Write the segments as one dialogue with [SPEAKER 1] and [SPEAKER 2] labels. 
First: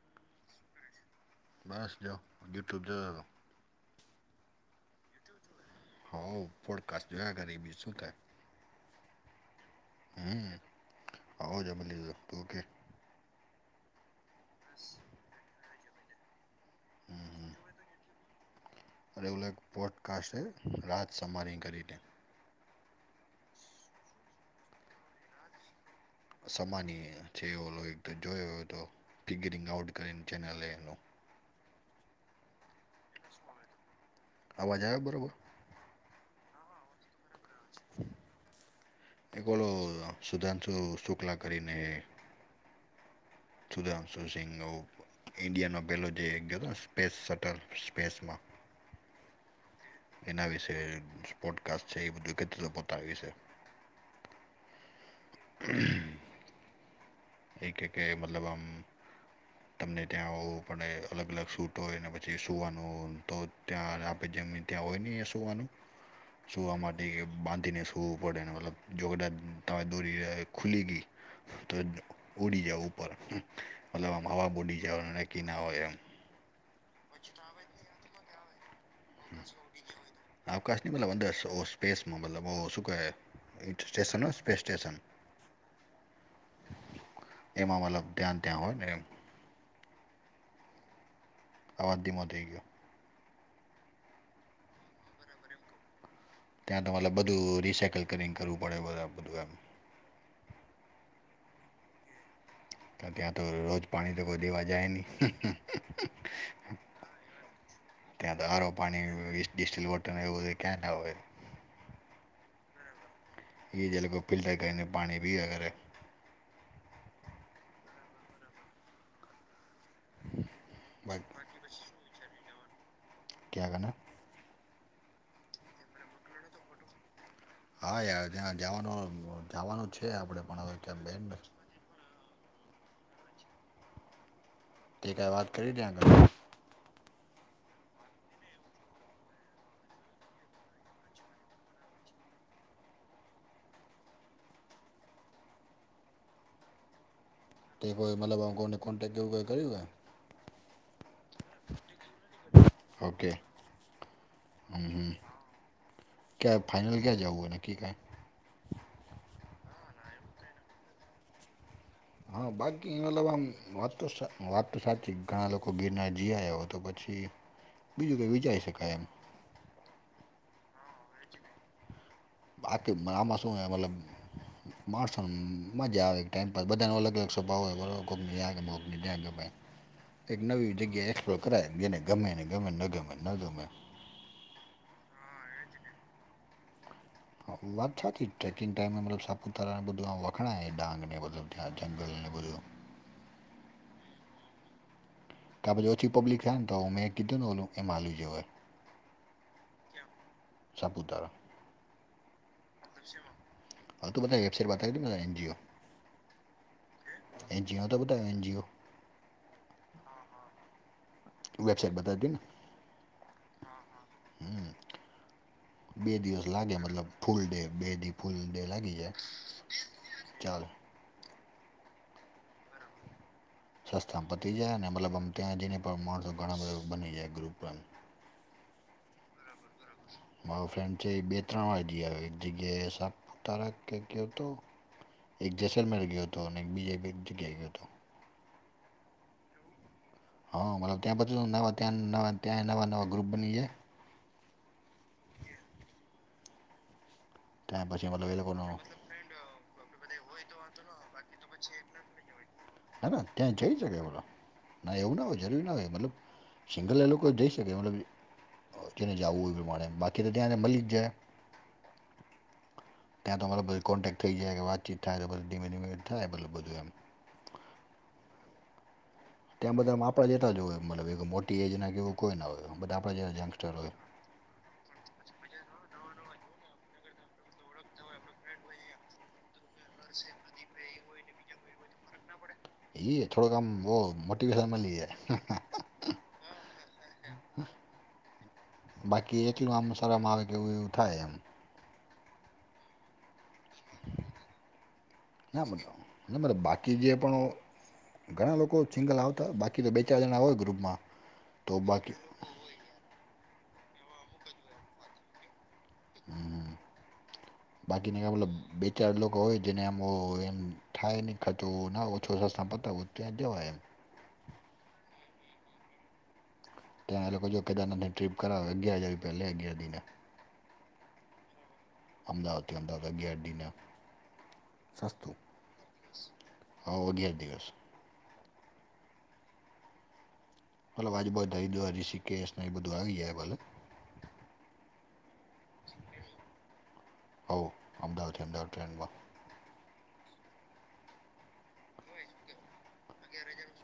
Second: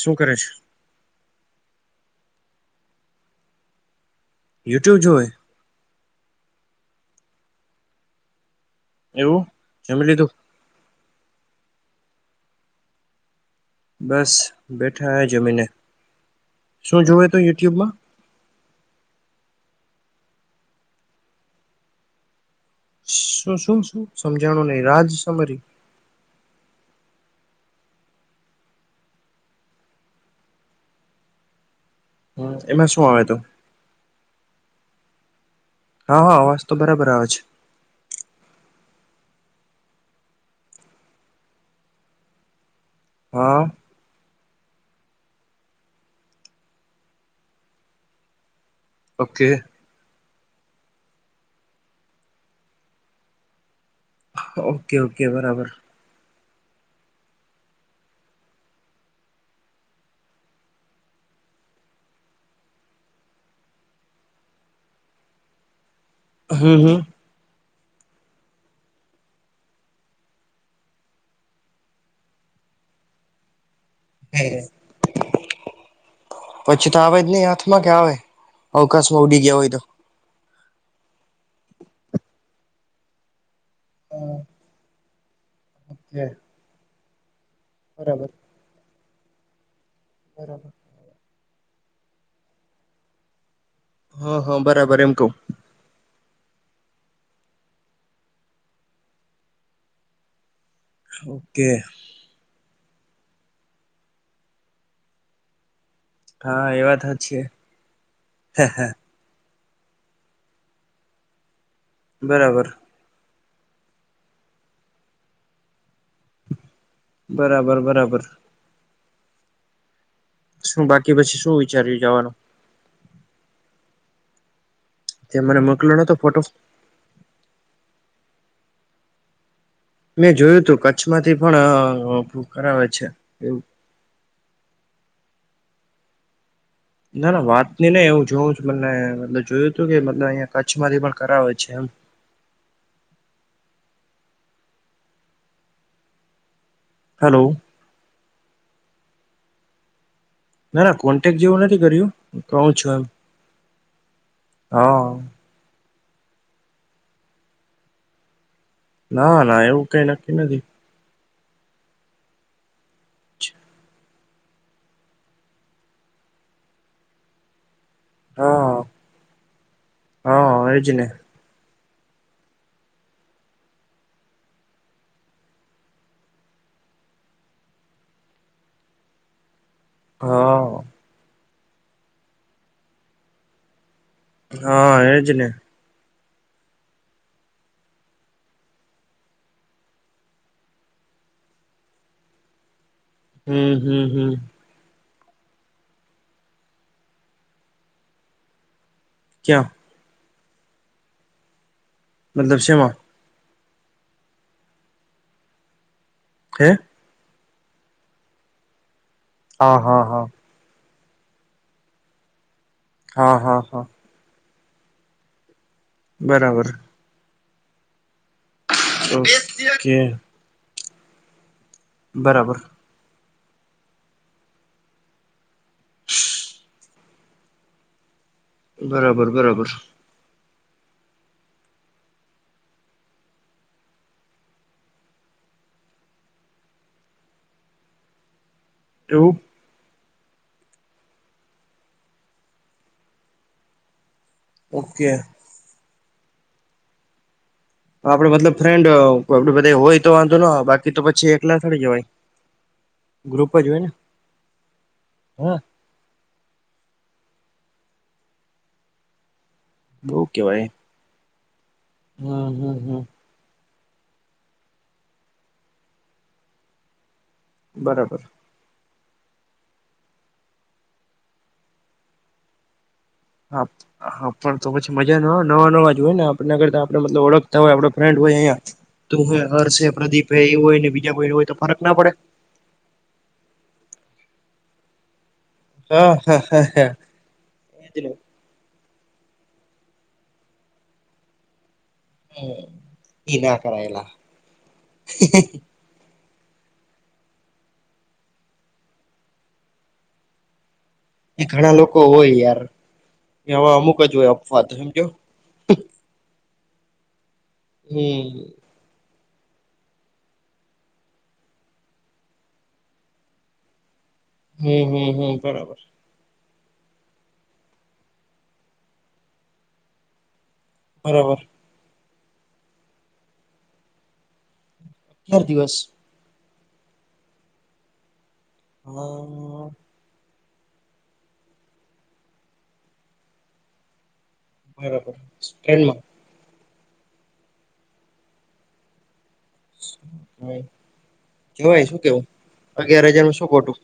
[SPEAKER 1] શું કરે છે?
[SPEAKER 2] બસજો યુટ્યુબ જો
[SPEAKER 1] યુટ્યુબ જો હોએ
[SPEAKER 2] હ પોડકાસ્ટ જોયા કરુ બીજુ શું કરુ?
[SPEAKER 1] એવું. જમી લીધું
[SPEAKER 2] હમ આવ જ મળલ ઓકે.
[SPEAKER 1] બસ બેઠા હ જમીને શું જોયું તોું યુટ્યુબમાં
[SPEAKER 2] અરેગુલ પોડકાસ્ટે રાત સમારી કરીને-
[SPEAKER 1] શું શું શું સમજાણું નહી રાજ સમરી-
[SPEAKER 2] સમાની છે એ ઓ જોયો તો ફિગરિંગ આઉટ કરીને ચેનલે એનું
[SPEAKER 1] હ એમાં શું આવે તું-
[SPEAKER 2] અવાજ આવ બરાબર
[SPEAKER 1] હા હા અવાજ તો બરાબર આવેવા છે.
[SPEAKER 2] [inaudible] એક ઓોલો સુધાંશુ શુક્લા કરીને
[SPEAKER 1] હા
[SPEAKER 2] સુધંશુ સિહ ઈન્ડિયાનો પહેલો જે ગયો હતો ને સ્પેસ સટલ સ્પેસમાં
[SPEAKER 1] ઓકે
[SPEAKER 2] એના વિશે સ્પોડકાસ્ટ છે. એ બધું પોતા વિશે
[SPEAKER 1] ઓકે ઓકે બરાબર
[SPEAKER 2] એક એક કે મતલબ આમ તમને ત્યાં હોવું પડે અલગ અલગ સૂટ હોય ને પછી સુવાનું તો ત્યાં આપે જેમની ત્યાં હોય ની એ સોવાનું,
[SPEAKER 1] હમ
[SPEAKER 2] સુવા
[SPEAKER 1] હમ
[SPEAKER 2] માટે બાંધીને વુ પડે ને મતલબ જો તા દોરી ખુલી ગી તો ઉડી જાવ ઉપર મતલબ આમ હવા ઉડી જાવ કકી ના હોય એમ.
[SPEAKER 1] પછી તો આવે જ નહી હાથમાં કે આવે? અવકાશમાં ઉડી ગયા હોય તો
[SPEAKER 2] અવકાશની મતલબ અંદર ઓ સ્પેસમાં મતલબ ઓ શું કહે એ સ્ટેશનો સ્પેસ સ્ટેશેશન એમાં મતલબ
[SPEAKER 1] બરાબર
[SPEAKER 2] ધ્યાન ત્યાં હોય ને એમ.
[SPEAKER 1] બરોબર.
[SPEAKER 2] આવાજ ધીમો થઈ ગયા.
[SPEAKER 1] હા હા બરાબર એમ કઉં.
[SPEAKER 2] ત્યાં તમારે બધું રિસાયકલ કરીંગ કરવું પડે બરા બધું એમ.
[SPEAKER 1] ઓકે.
[SPEAKER 2] તો ત્યાં તો રોજ પાણી તો કોઈ દેવા જાય નહી.
[SPEAKER 1] હા એ વાત હાચી
[SPEAKER 2] ત્યાં તો હારો
[SPEAKER 1] હે.
[SPEAKER 2] પાણી વી ડિસ્ટિલ વોટર ને એવું ક્યાં ના હોય.
[SPEAKER 1] બરાબર.
[SPEAKER 2] એ જલ કો ફિલ્ટર કરીને પાણી પિયા કરે.
[SPEAKER 1] બરાબર, બરાબર. શું બાકી પછી શું વિચાર્યું જવાનું?
[SPEAKER 2] ક્યાં ગના?
[SPEAKER 1] જે મને મોકલો નો તો ફોટો.
[SPEAKER 2] હા, યાર ત્યાં જવાનો અહ જવાનો
[SPEAKER 1] મેં જોયું તું કચ્છમાંથી પણ અહ કરાવે છે એવું.
[SPEAKER 2] તે ક્યાં વાત કરી ત્યાં આગળ.
[SPEAKER 1] ના ના વાત ની નહીં હું જોઉં છું મને જોયું તું કે મત અહંયા કચ્છમાંથી પણ કરાવે છે એમ. હલો.
[SPEAKER 2] તે કોઈ મતલબ કોઈને કોન્ટેક્ટ કરવું કોઈ કર્યું હૈ.
[SPEAKER 1] ના ના કોન્ટેક્ટ જેવું નથી કર્યું કઉ છું એમ
[SPEAKER 2] હે ઓકે
[SPEAKER 1] હા.
[SPEAKER 2] કેબ ફાઇનલ કા જવું એ નકી કાઈ
[SPEAKER 1] ના ના એવું કઈ નક્કી નથી.
[SPEAKER 2] હા બાકી મતલબ આમ વાત તો વાત તો સાચી ઘણા લોકો ગિરનાર જી આયો તો પછી. બીજું કઈ વિચારી શકાય એમ.
[SPEAKER 1] હ એ જ ને.
[SPEAKER 2] પાક મા માસું એ મતલબ માણસોનું મજા આવે ટાઈમપાસ બધાનો અલગ અલગ સ્વભાવ હોય વરર કોક ને આ ગમે કોક ને ત્યાં ગમે એક
[SPEAKER 1] હા
[SPEAKER 2] નવી જગ્યા એક્સપ્લોર કરાય જેને ગમે ને ગમે ન ગમે ન ગમે.
[SPEAKER 1] હા એજ ને.
[SPEAKER 2] હા વાદ સા થ ટ્રેકિંગ ટાઈમેમાં મતલબ સાપુતારા ને આમ બધુ વખણાઈ ડાંગ ને મતલબ થયા જંગલ ને બધુ
[SPEAKER 1] હમ હમ હમ.
[SPEAKER 2] ત્યાં બધુ ઓછી પબ્લિક આવે તો મે કીધુ ઓલું એમાં લઇ જવાઈ
[SPEAKER 1] ક્યાં.
[SPEAKER 2] ક્યા સાપુતારા.
[SPEAKER 1] મતલબ સેમા
[SPEAKER 2] હા તું બધા વેબસાઇટ બતાવી ને એનજીઓ
[SPEAKER 1] હે.
[SPEAKER 2] એનજીઓ તો બતાવ એનજીઓ.
[SPEAKER 1] હ હ હ
[SPEAKER 2] તું વેબસાઇટ બતાદી ને.
[SPEAKER 1] હ હ હ
[SPEAKER 2] હમ બે દિવસ
[SPEAKER 1] બરાબર
[SPEAKER 2] લાગે મતલબ ફૂલ ડે બે દિ ફૂલ દે લાગી છે
[SPEAKER 1] ઓકે
[SPEAKER 2] ચાલો.
[SPEAKER 1] બરાબર.
[SPEAKER 2] [inaudible] સસ્તામાં પતી જાય અનેને મતલબ આમ ત્યાં જઈને પણ માણસો ઘણા બધા બની જાય ગ્રુપ ને.
[SPEAKER 1] બરાબર બરાબર.
[SPEAKER 2] મારો ફ્રેન્ડ છે બે ત્રણ વાર જઈ આવ્યો એક જગ્યાએ સાપ તારા કે કેતો એક જસલમેર ગયો હતો અને એક બીજા એક જગ્યા ગયો હતો.
[SPEAKER 1] એવું.
[SPEAKER 2] હા મતલબ ત્યાં નવા ત્યાં ત્યાં નવા નવા ગ્રુપ બની જાય.
[SPEAKER 1] ઓકે.
[SPEAKER 2] ત્યાં પછી
[SPEAKER 1] આપડે
[SPEAKER 2] એ
[SPEAKER 1] મતલબ
[SPEAKER 2] લોકોનો ના
[SPEAKER 1] ફ્રેન્ડ આપડે બધે હોય તો વાંધો ના આવે બાકી તો પછી એકલા થડી જવાય.
[SPEAKER 2] ના ના
[SPEAKER 1] ગ્રુપ
[SPEAKER 2] ત્યાં
[SPEAKER 1] જ
[SPEAKER 2] જઈ
[SPEAKER 1] હોય ને
[SPEAKER 2] શકે બલો ના એવું ના હોય
[SPEAKER 1] હા
[SPEAKER 2] જરૂરી ના હોય મતલબ સિંગલ એ લોકો જઈ શકે મતલબ જેને જાવું એ પ્રમાણે બાકી
[SPEAKER 1] બઉ
[SPEAKER 2] તો ત્યાં
[SPEAKER 1] કેવાય.
[SPEAKER 2] મળી જાય.
[SPEAKER 1] હમ, હમ, હમ.
[SPEAKER 2] ત્યાં તો મને બધી કોન્ટેક્ટ થઈ જાય કે વાતચીત થાય તો બી ધીમે ધીમે થાય બલું બધું એમ.
[SPEAKER 1] બરાબર.
[SPEAKER 2] ત્યાં બધા આપણા જેતા જ હોય મતલબ એક મોટી એજના કેવું કોઈ ના હોય બધા આપણા જેતા
[SPEAKER 1] હા.
[SPEAKER 2] યંગસ્ટર હોય.
[SPEAKER 1] હા પણ તો પછી મજા ના નવા નવા જો હોય ને આપણે આગળ તો આપણે મતલબ ઓળખ આપડા ફ્રેન્ડ હોય અયા તું હર્ષ, પ્રદીપ એ હોયને બીજા ભાઈ હોય તો ફરક ના પડે.
[SPEAKER 2] એ થોડો આમ મોટીવેશન મલી જાય.
[SPEAKER 1] હા, હા, હા, હા એજ ને.
[SPEAKER 2] બાકી એટલું આમ શરમ આવે કે એવું એવું થાય એમ.
[SPEAKER 1] હમ ઈ ના કરાયેલા.
[SPEAKER 2] [inaudible] ના ના બાકી જે પણ ઘણા લોકો સિંગલ આવતા બાકી તો બે ચાર જણા હોય ગ્રુપમાં.
[SPEAKER 1] એ
[SPEAKER 2] તો
[SPEAKER 1] ઘણા લોકો
[SPEAKER 2] બાકી
[SPEAKER 1] હોય યાર એ આવા અમુક જ હોય અફવા તો સમજ્યો.
[SPEAKER 2] હમ બાકી
[SPEAKER 1] હમ
[SPEAKER 2] ના ઓલા ચાર લોકો હોય જેને એમ એમ થાય નહીં ખચું ના ઓછો ખર્ચ પતાવું ત્યાં જવાય એમ.
[SPEAKER 1] હમ, હમ, હમ બરાબર.
[SPEAKER 2] ત્યાંના લોકો જો કેદારના ટ્ર્રીપ કરાવે અગિયારજાર અગીયાર દીના.
[SPEAKER 1] બરાબર.
[SPEAKER 2] અમદાવાદ થી અમદાવાદ અગીયાર દીના સસ્તું.
[SPEAKER 1] અગિયાર દિવસ.
[SPEAKER 2] હાવ અગિયાર દિવસ.
[SPEAKER 1] હા.
[SPEAKER 2] આજુ બાજું હરિદ્વાર રીસીકેશ એ બધું આવી જાય.
[SPEAKER 1] બરાબર ટ્રેનમાં?
[SPEAKER 2] હા અમદાવાદ થી અમદાવાદ ટ્રેનમાં.
[SPEAKER 1] જવાય શું કેવું અગિયાર હજાર માં શું ખોટું.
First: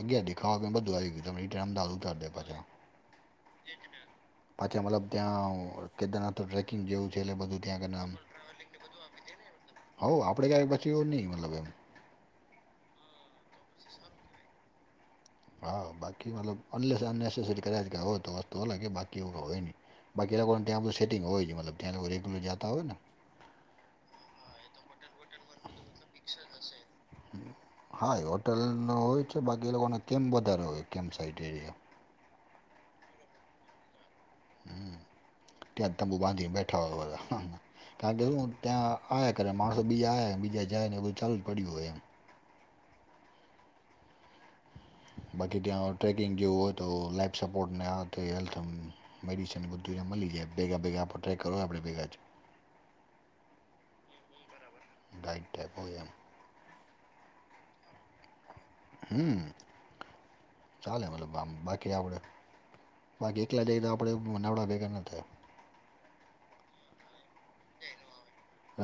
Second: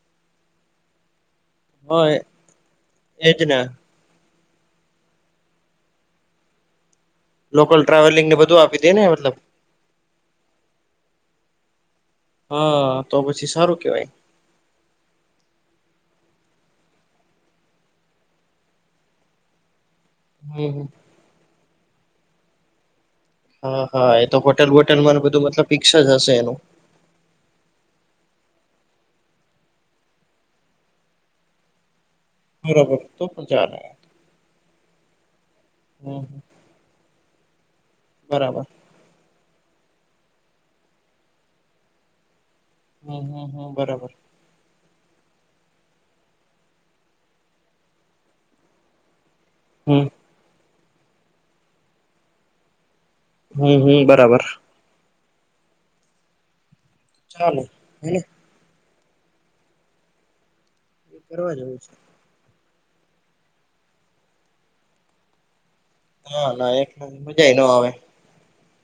[SPEAKER 2] અગયા દેખાવો કે એ બધું ગયું અમદાવાદ
[SPEAKER 1] હા એ
[SPEAKER 2] ઉતારડે પછા.
[SPEAKER 1] એજ ને
[SPEAKER 2] પાછા મતલબ ત્યા કેદરના તો ટ્રેકિંગ જેવું છે એટલે બધું
[SPEAKER 1] લોકલ
[SPEAKER 2] ત્યાં નામ
[SPEAKER 1] ટ્રાવેલિંગ ને બધું આપી દે ને મતલબ
[SPEAKER 2] હઉ આપણે ક્યાંય પછી એવું નહીં મતલબ એમ.
[SPEAKER 1] હા તો પછી સારું કેવાય.
[SPEAKER 2] હા બાકી મતલબ અનલેસ અનનેસેસરી કદાચ ગયા હોય તો વસ્તુ અલગ કે બાકી એવું કશું હોય નહીં. બાકી લોકોન ત્યાં
[SPEAKER 1] હમ
[SPEAKER 2] બૂ સેટિંગ હોય જ મલબ ત્યા લોકો રેગ્યુલર જાતા હોયને.
[SPEAKER 1] હા હા એ તો હોટેલ બોટેલમાં બધું મતલબ પિક્સ જ હશે એનું.
[SPEAKER 2] હા હોટલનો હોય છે બાકી એ લોકોને કેમ વધારે હોય કેમ સાઇટ એરિયા.
[SPEAKER 1] બરાબર તો પણ ચાલે.
[SPEAKER 2] હમ્મ, ત્યાં તંબુ
[SPEAKER 1] હમ
[SPEAKER 2] બાંધીને બેઠા હોય બધા કારણ કે હું
[SPEAKER 1] બરાબર
[SPEAKER 2] ત્યાં આય ક માણસ બીજ આયા બીજા જાયને એ બધ ચાલ જ પડી હોય એમ.
[SPEAKER 1] હમ્મ, હમ્મ, હમ્મ, બરાબર.
[SPEAKER 2] બાકી ત્યાં ટ્રેકિંગ જેવું હોય તો લાઈફ સપોર્ટને આ તે હેલ્થ એમ મેડિસન બધું
[SPEAKER 1] હમ
[SPEAKER 2] યા મળી જાય ભેગા ભેગા આપણે ટ્રાય કરો આપણે ભેગા જ.
[SPEAKER 1] હમ્મ, હમ્મ, બરાબર.
[SPEAKER 2] ગાઈડ ટેપ હોય એમ.
[SPEAKER 1] ચાલે હેને.
[SPEAKER 2] હમ્મ, ચાલે મતલબ આમ
[SPEAKER 1] કરવા જેવું
[SPEAKER 2] બાકી
[SPEAKER 1] છે
[SPEAKER 2] આપડે બાકી એકલા જાય તો આપડે [unintelligible] ભેગા ના થયા.
[SPEAKER 1] ના ના એમ મજાય નો આવે.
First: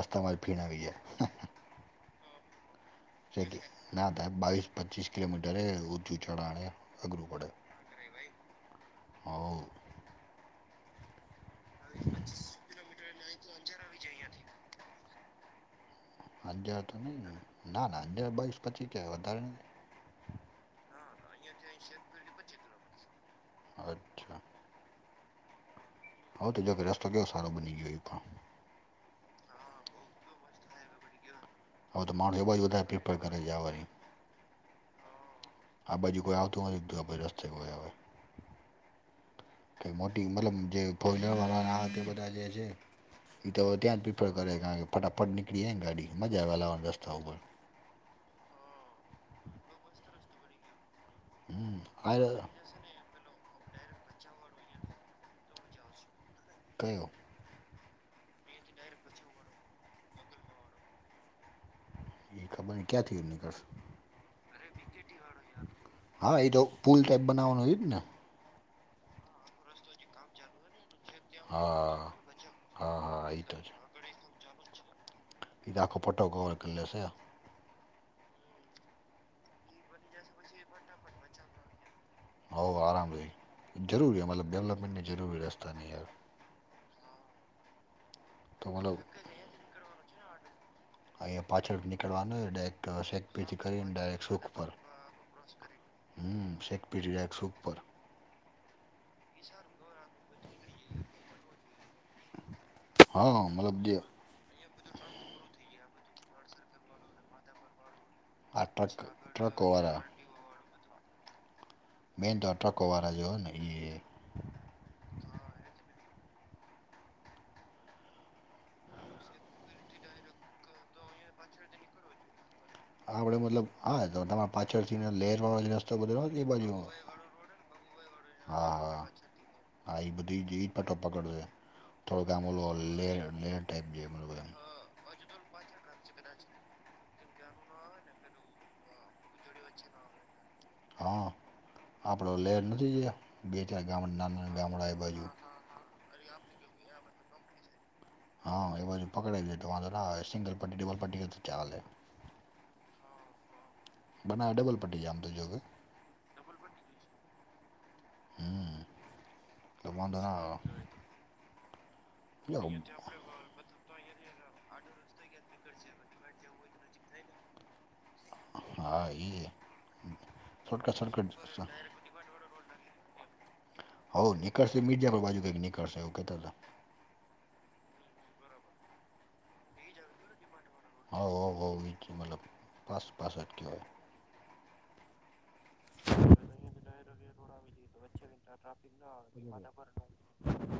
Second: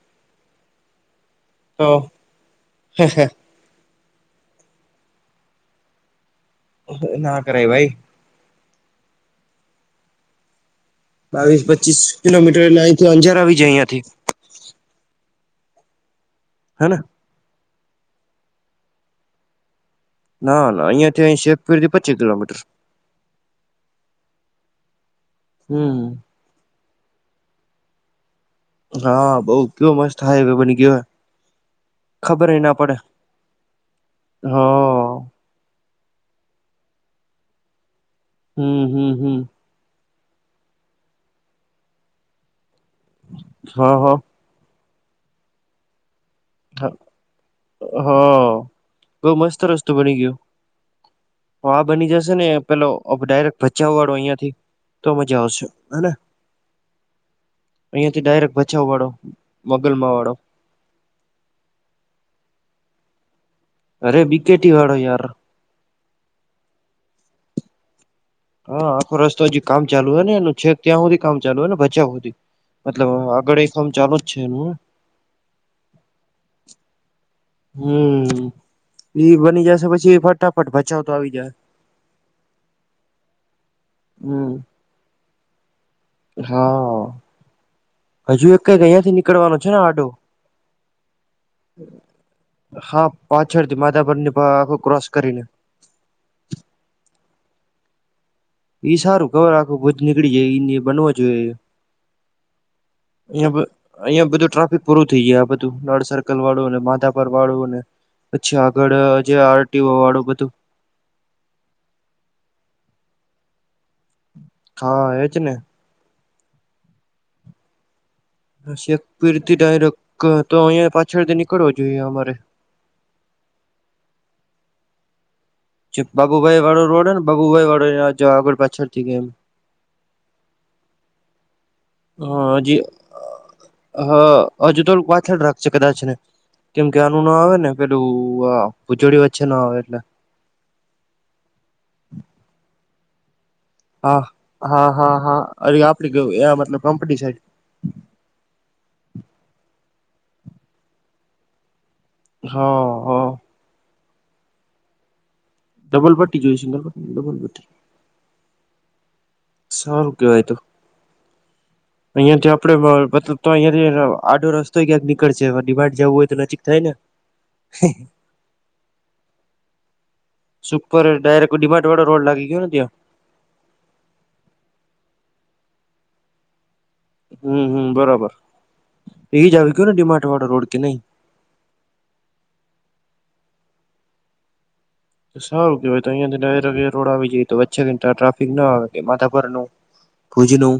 [SPEAKER 2] રસ્તામાંજ ફીણ આવી ગયાં.
[SPEAKER 1] તો.
[SPEAKER 2] ના થાય બાવીસ પચીસ કિલોમીટર ઊંચું હે ચઢાણે અઘરૂ
[SPEAKER 1] ના
[SPEAKER 2] પડે,
[SPEAKER 1] કરાય ભાઈ
[SPEAKER 2] હવ.
[SPEAKER 1] બાવીસ પચીસ કિલોમીટર એટલે અઈથી અંજાર આવી જાય અહંથી.
[SPEAKER 2] હજાર તો
[SPEAKER 1] હેને
[SPEAKER 2] નહીં ને? ના ના હજયાર બાવીસ પછી ક્યાંય વધારે નહિં.
[SPEAKER 1] ના ના અહીયાંથી અ શેપીર પચી કિલોમીટર.
[SPEAKER 2] અચ્છા.
[SPEAKER 1] હમ્મ.
[SPEAKER 2] હવથી તોજો રસ્તો કિયો સારો બની ગયો ઈ કો.
[SPEAKER 1] હા બઉ કેયો મસ્ત હાઈવે બની ગયો.
[SPEAKER 2] હવ તો માણું એ
[SPEAKER 1] ખબર ય
[SPEAKER 2] બાજુ
[SPEAKER 1] ના
[SPEAKER 2] વધારે
[SPEAKER 1] પડે
[SPEAKER 2] પ્રિપર કરી જા વરી.
[SPEAKER 1] હા.
[SPEAKER 2] આ બાજુ કોઈ આવતું નથી દીધું રસ્તે કોઈ હવે.
[SPEAKER 1] હમ્મ, હમ્મ, હમ્મ.
[SPEAKER 2] કે મોટી મતલબ જે કોઇન આ બધા જે છે એ તો ત્યાં જ
[SPEAKER 1] હા
[SPEAKER 2] પીપ ફટાફટ નીકળી જાય ન ગાડી મજા આવેલા
[SPEAKER 1] હા
[SPEAKER 2] રસ્તા ઉપર.
[SPEAKER 1] હા, બઉ મસ્ત રસ્તો બની ગ્યો. આ બની જશે ને પેલો ડાયરેક્ટ ભચાવ વાળો અહિયાં થી તો મજા આવશે, હને?
[SPEAKER 2] કયો?
[SPEAKER 1] અહિયા થી ડાયરેક્ટ બચાવ વાળો, વગલ માં વાળો.
[SPEAKER 2] ઈ ખબર ની ક્યાં થી નીકળસ.
[SPEAKER 1] અરે બિ કે ટી વાળો યાર.
[SPEAKER 2] હા એ તો પુલ ટાઈપ બનાવાનું એજ ને?
[SPEAKER 1] હા આખો રસ્તો હજી કામ ચાલુ હે ને એનું છેક ત્યાં હુધી કામ ચાલુ હે ને બચાવ
[SPEAKER 2] હા
[SPEAKER 1] સુધી
[SPEAKER 2] હા
[SPEAKER 1] મતલબ
[SPEAKER 2] હા તો
[SPEAKER 1] આગળ એ
[SPEAKER 2] છે
[SPEAKER 1] કામ ચાલુ જ છે એનું.
[SPEAKER 2] એ તો આખો પટો કવર કર લેશે.
[SPEAKER 1] હમ્મ, ઈ બની જશે પછી ફટાફટ ભચાઉ તો આવી જાશે.
[SPEAKER 2] હોવ આરામ લે, જરૂરી હે મતલબ
[SPEAKER 1] હમ
[SPEAKER 2] ડેવલપમેન્ટની જરૂરી હે રસ્તા ની યાર.
[SPEAKER 1] હા હજુ એક
[SPEAKER 2] તો
[SPEAKER 1] કઈક
[SPEAKER 2] મતલબ
[SPEAKER 1] અહિયા થી નીકળવાનો છે ને આડો?
[SPEAKER 2] અહીંયા પાછળથી નીકળવાનું
[SPEAKER 1] હા
[SPEAKER 2] ડાયરેક્ટ શેક પેથી
[SPEAKER 1] પાછળથી
[SPEAKER 2] કરીને ડાયરેક્ટ
[SPEAKER 1] માધાપરની
[SPEAKER 2] સુખપર.
[SPEAKER 1] આખું ક્રોસ કરીને
[SPEAKER 2] હમ્મ, શેકપીડી ડાયરેકસ ઉપર.
[SPEAKER 1] ઈ સારું ખબર આખું ભુજ નીકળી જાય ઈ બનવા જોઈએ.
[SPEAKER 2] હા મતલબ જે
[SPEAKER 1] અહીયા બધું ટ્રાફિક પૂરું થઈ ગિયું આ બધું નળ સર્કલ વાળું ને માધાપર વાળું ને પછી
[SPEAKER 2] આ
[SPEAKER 1] આગળ
[SPEAKER 2] ટ્રક
[SPEAKER 1] જે આર ટી ઓ
[SPEAKER 2] ટ્રકોવાળા
[SPEAKER 1] વાળું બધું
[SPEAKER 2] મેન તો આ ટ્રકોવાળા જે હોય ને ઈ.
[SPEAKER 1] હા એજ ને. શેકપીરથી ડાયરેક તો અહીયાં પાછળથી નીકળવો જોઈએ અમારે.
[SPEAKER 2] આપડે મતલબ હા તમારા પાછળ થી ને લેર વાળ [inaudible]
[SPEAKER 1] જે બાબુભાઈ વાળો રોડે ને બાબુભાઈ વાળો રોડ હે ને બાબુભાઈ વાળો અ જ આગળ
[SPEAKER 2] હા હા
[SPEAKER 1] પાછળથી એમ
[SPEAKER 2] હા એ બધી જ પટો પકડ થોડોક આમ ઓલો લે લે ટાઈપ જે
[SPEAKER 1] અજુ તોલક વાત થે રાખશે કદાચ એને કેમ કે આનું ના આવે ને પેલું અહ ભુજોડી વચ્ચે ના આવે એટલે.
[SPEAKER 2] હા, આપડો લેર નથી ગયા બે તં ગામડા
[SPEAKER 1] હા
[SPEAKER 2] નાનાના
[SPEAKER 1] હા
[SPEAKER 2] ગામડા એ
[SPEAKER 1] હા
[SPEAKER 2] બાજુ.
[SPEAKER 1] હા અરે આપડી ગ્યું આ મતલબ કંપની સાઈડ.
[SPEAKER 2] હા, એ બાજુ પકડાવી જાય તો વાંધો ના આવે. સિંગલ પર્ટી ડબલ પર્ટી તો ચાલે.
[SPEAKER 1] હા, હો.
[SPEAKER 2] બનાવ ડબલ પટ્ટટી જામ તો જો કે.
[SPEAKER 1] ડબલ પટ્ટી જોઈ સિંગલ પટ્ટી નહીં ડબલ પટ્ટી.
[SPEAKER 2] હમ્મ.
[SPEAKER 1] સારું કેવાય તો અહિયાંથી
[SPEAKER 2] જો
[SPEAKER 1] આપડે બા બત તો અહંયા થી આડો રસ્તો ક્યાંક નીકળ છે હવે ડી માર્ટ જવું હોય તો નજીક થાય ને.
[SPEAKER 2] હા એ હમ્મ.
[SPEAKER 1] સુપર ડાયરેક્ટ ડી માર્ટ વાડો રોડ લાગી ગયો ને ત્યાં.
[SPEAKER 2] હઉ નીકળશે મીડિયા પર બાજુ કઈક નીકળશે એવું કેતા તા.
[SPEAKER 1] હમ્મ હમ્મ બરાબર એ જ આવી ગયયો ને ડી માર્ટ વાડો રોડ કે નહી?
[SPEAKER 2] હાઉ હાઉ હાઉ એ ક્યું મતલબ પાસ પાસટ કેહવાય.
[SPEAKER 1] તો સારું કેવાય તો અહિયાયાથી ન રોડ આવી જાય તો વચે ઘ ટ્રાફિક ના આવે કે માથા પરનું. ખૂજનું.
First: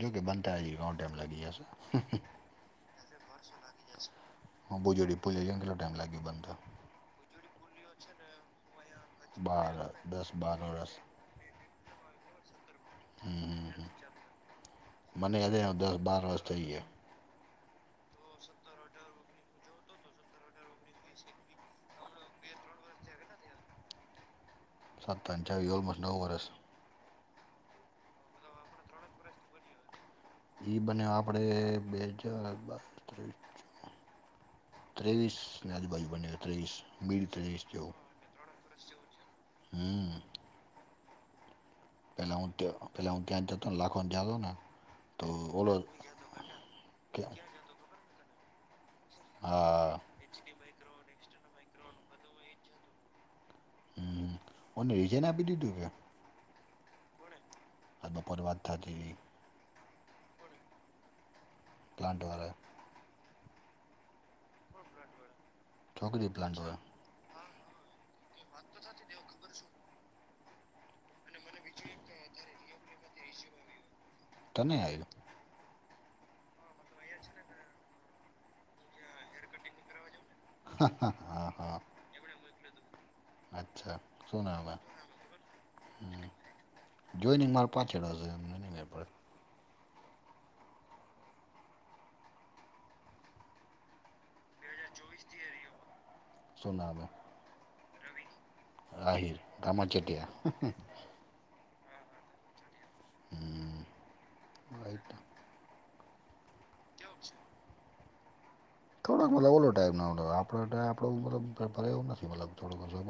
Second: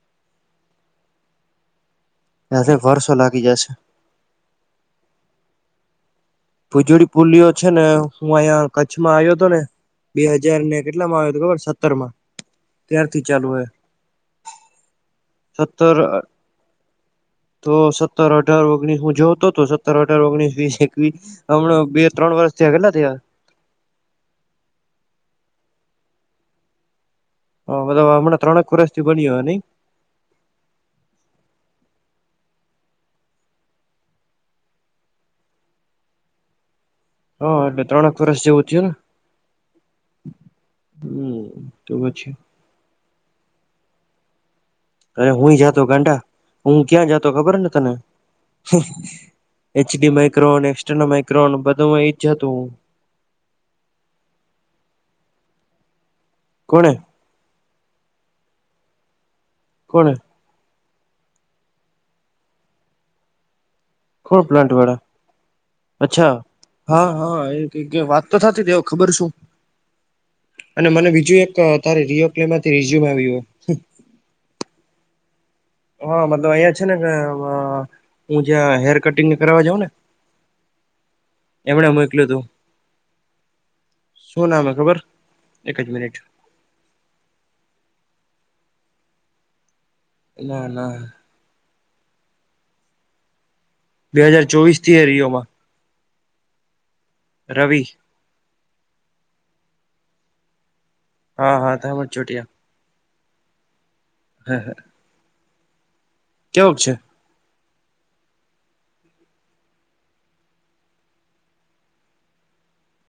[SPEAKER 2] જો કે બનતા હજી ઘણો ટાઈમ લાગી જાશે.
[SPEAKER 1] નાસે વરષો લાગી જાશે.
[SPEAKER 2] હું ભુજ ભુલ જઈ કેટલો ટાઈમ લાગ્યો બંધો.
[SPEAKER 1] પુજોડી પુલીઓ છે ને હું આંયા કચ્છમાં આવ્યો હતો ને
[SPEAKER 2] બાર
[SPEAKER 1] બે
[SPEAKER 2] દસ બાર
[SPEAKER 1] હાજાર ને
[SPEAKER 2] વરસ
[SPEAKER 1] કેટલામાં આવ્યો હતો ખબર સત્તર માં ત્યારથી ચાલુ હોય
[SPEAKER 2] હમ્મ હમ્મ હમ્મ. મને આજે યાદ
[SPEAKER 1] સત્તર
[SPEAKER 2] દસ બાર વર્ષ થઈ ગયા.
[SPEAKER 1] તો સત્તર અઢાર ઓગણીસ હું જોઉતો હતો સત્તર અઢાર ઓગણીસ વીસ એકવીસ હમણાં બે ત્રણ વર્ષ થયા કેટલા થયા?
[SPEAKER 2] સતચ વ ઓલમસ્ટ નવ વર્સ.
[SPEAKER 1] હ બધ હમણાં ત્રણક વર્ષ થી બન હોય નઈ?
[SPEAKER 2] એઈ બને આપડે બે હજાર બાવીસ ત્રીસ. ત્રેવીસ ના આજુબાજુ બને ત્રેવીસ. બીલ
[SPEAKER 1] હા
[SPEAKER 2] તેશ
[SPEAKER 1] એટલે
[SPEAKER 2] જો
[SPEAKER 1] ત્રણક વર્ષ જેવું થયું ને
[SPEAKER 2] હમ.
[SPEAKER 1] હમ. તો પછી
[SPEAKER 2] પહેલા હુયા પહેલા હું ત્યાહન જતોને લાખોને જાદો ને. તો
[SPEAKER 1] અરે હું
[SPEAKER 2] ઓલો
[SPEAKER 1] જાતો ગાંડા, હું ક્યાં જાતો ખબર ને તને?
[SPEAKER 2] હા
[SPEAKER 1] એચડી માઇક્રોન એક્સર્નલ માઇક્રોન બધુંમાં એઈ જ હતું.
[SPEAKER 2] હમ, અને રીઝન આપી દીધું કે?
[SPEAKER 1] કોણે?
[SPEAKER 2] હ બપરવાત થ જ
[SPEAKER 1] કોણ?
[SPEAKER 2] પ્લાન્ટ્વારા.
[SPEAKER 1] ખ પ્લાટ વાળ?
[SPEAKER 2] છોકરી
[SPEAKER 1] અચ્છા.
[SPEAKER 2] પ્લાન્ટ વાળા
[SPEAKER 1] હહ હહ એ કંઈક એ વાત તો થતી હવે ખબર શું. અને મને બીજું એક તારી રિયોપ્લે માંથી રીઝ્યુમ આવ્યું.
[SPEAKER 2] તને આવ્યું.
[SPEAKER 1] હા મતલબ અહીયાયા છે ને કે મુુંજા હેર કટિંગને કરવા જાવ ને,
[SPEAKER 2] હા હા હા
[SPEAKER 1] એમણે મોકલું હતું.
[SPEAKER 2] અચ્છા
[SPEAKER 1] શું નામ
[SPEAKER 2] સુુંનામાં
[SPEAKER 1] ખબર એક જ મિનિટ
[SPEAKER 2] હ? જોઈને મારા પાછળ હાલે એમ એ નઈ મેળ પડે.
[SPEAKER 1] ના ના હાજાર
[SPEAKER 2] બે
[SPEAKER 1] ચોવીસ
[SPEAKER 2] હજાર
[SPEAKER 1] થી
[SPEAKER 2] ચોવીસથી
[SPEAKER 1] રિયોમાં
[SPEAKER 2] એ રહ્યો. શું નામ હૈ?
[SPEAKER 1] રવિ.
[SPEAKER 2] રવિ આહીર ગામા ચીટીયા.
[SPEAKER 1] હા હા ધામ જ ચોટિયા.
[SPEAKER 2] હમ રાઇટ.
[SPEAKER 1] કેવોક છે?
[SPEAKER 2] છે. થોડોક મતલબ ઓલો ટાઈપનો ઓલો આપણો ટાઈપ આપણો મતલબ ભળે એવો નથી મતલબ થોડો [inaudible]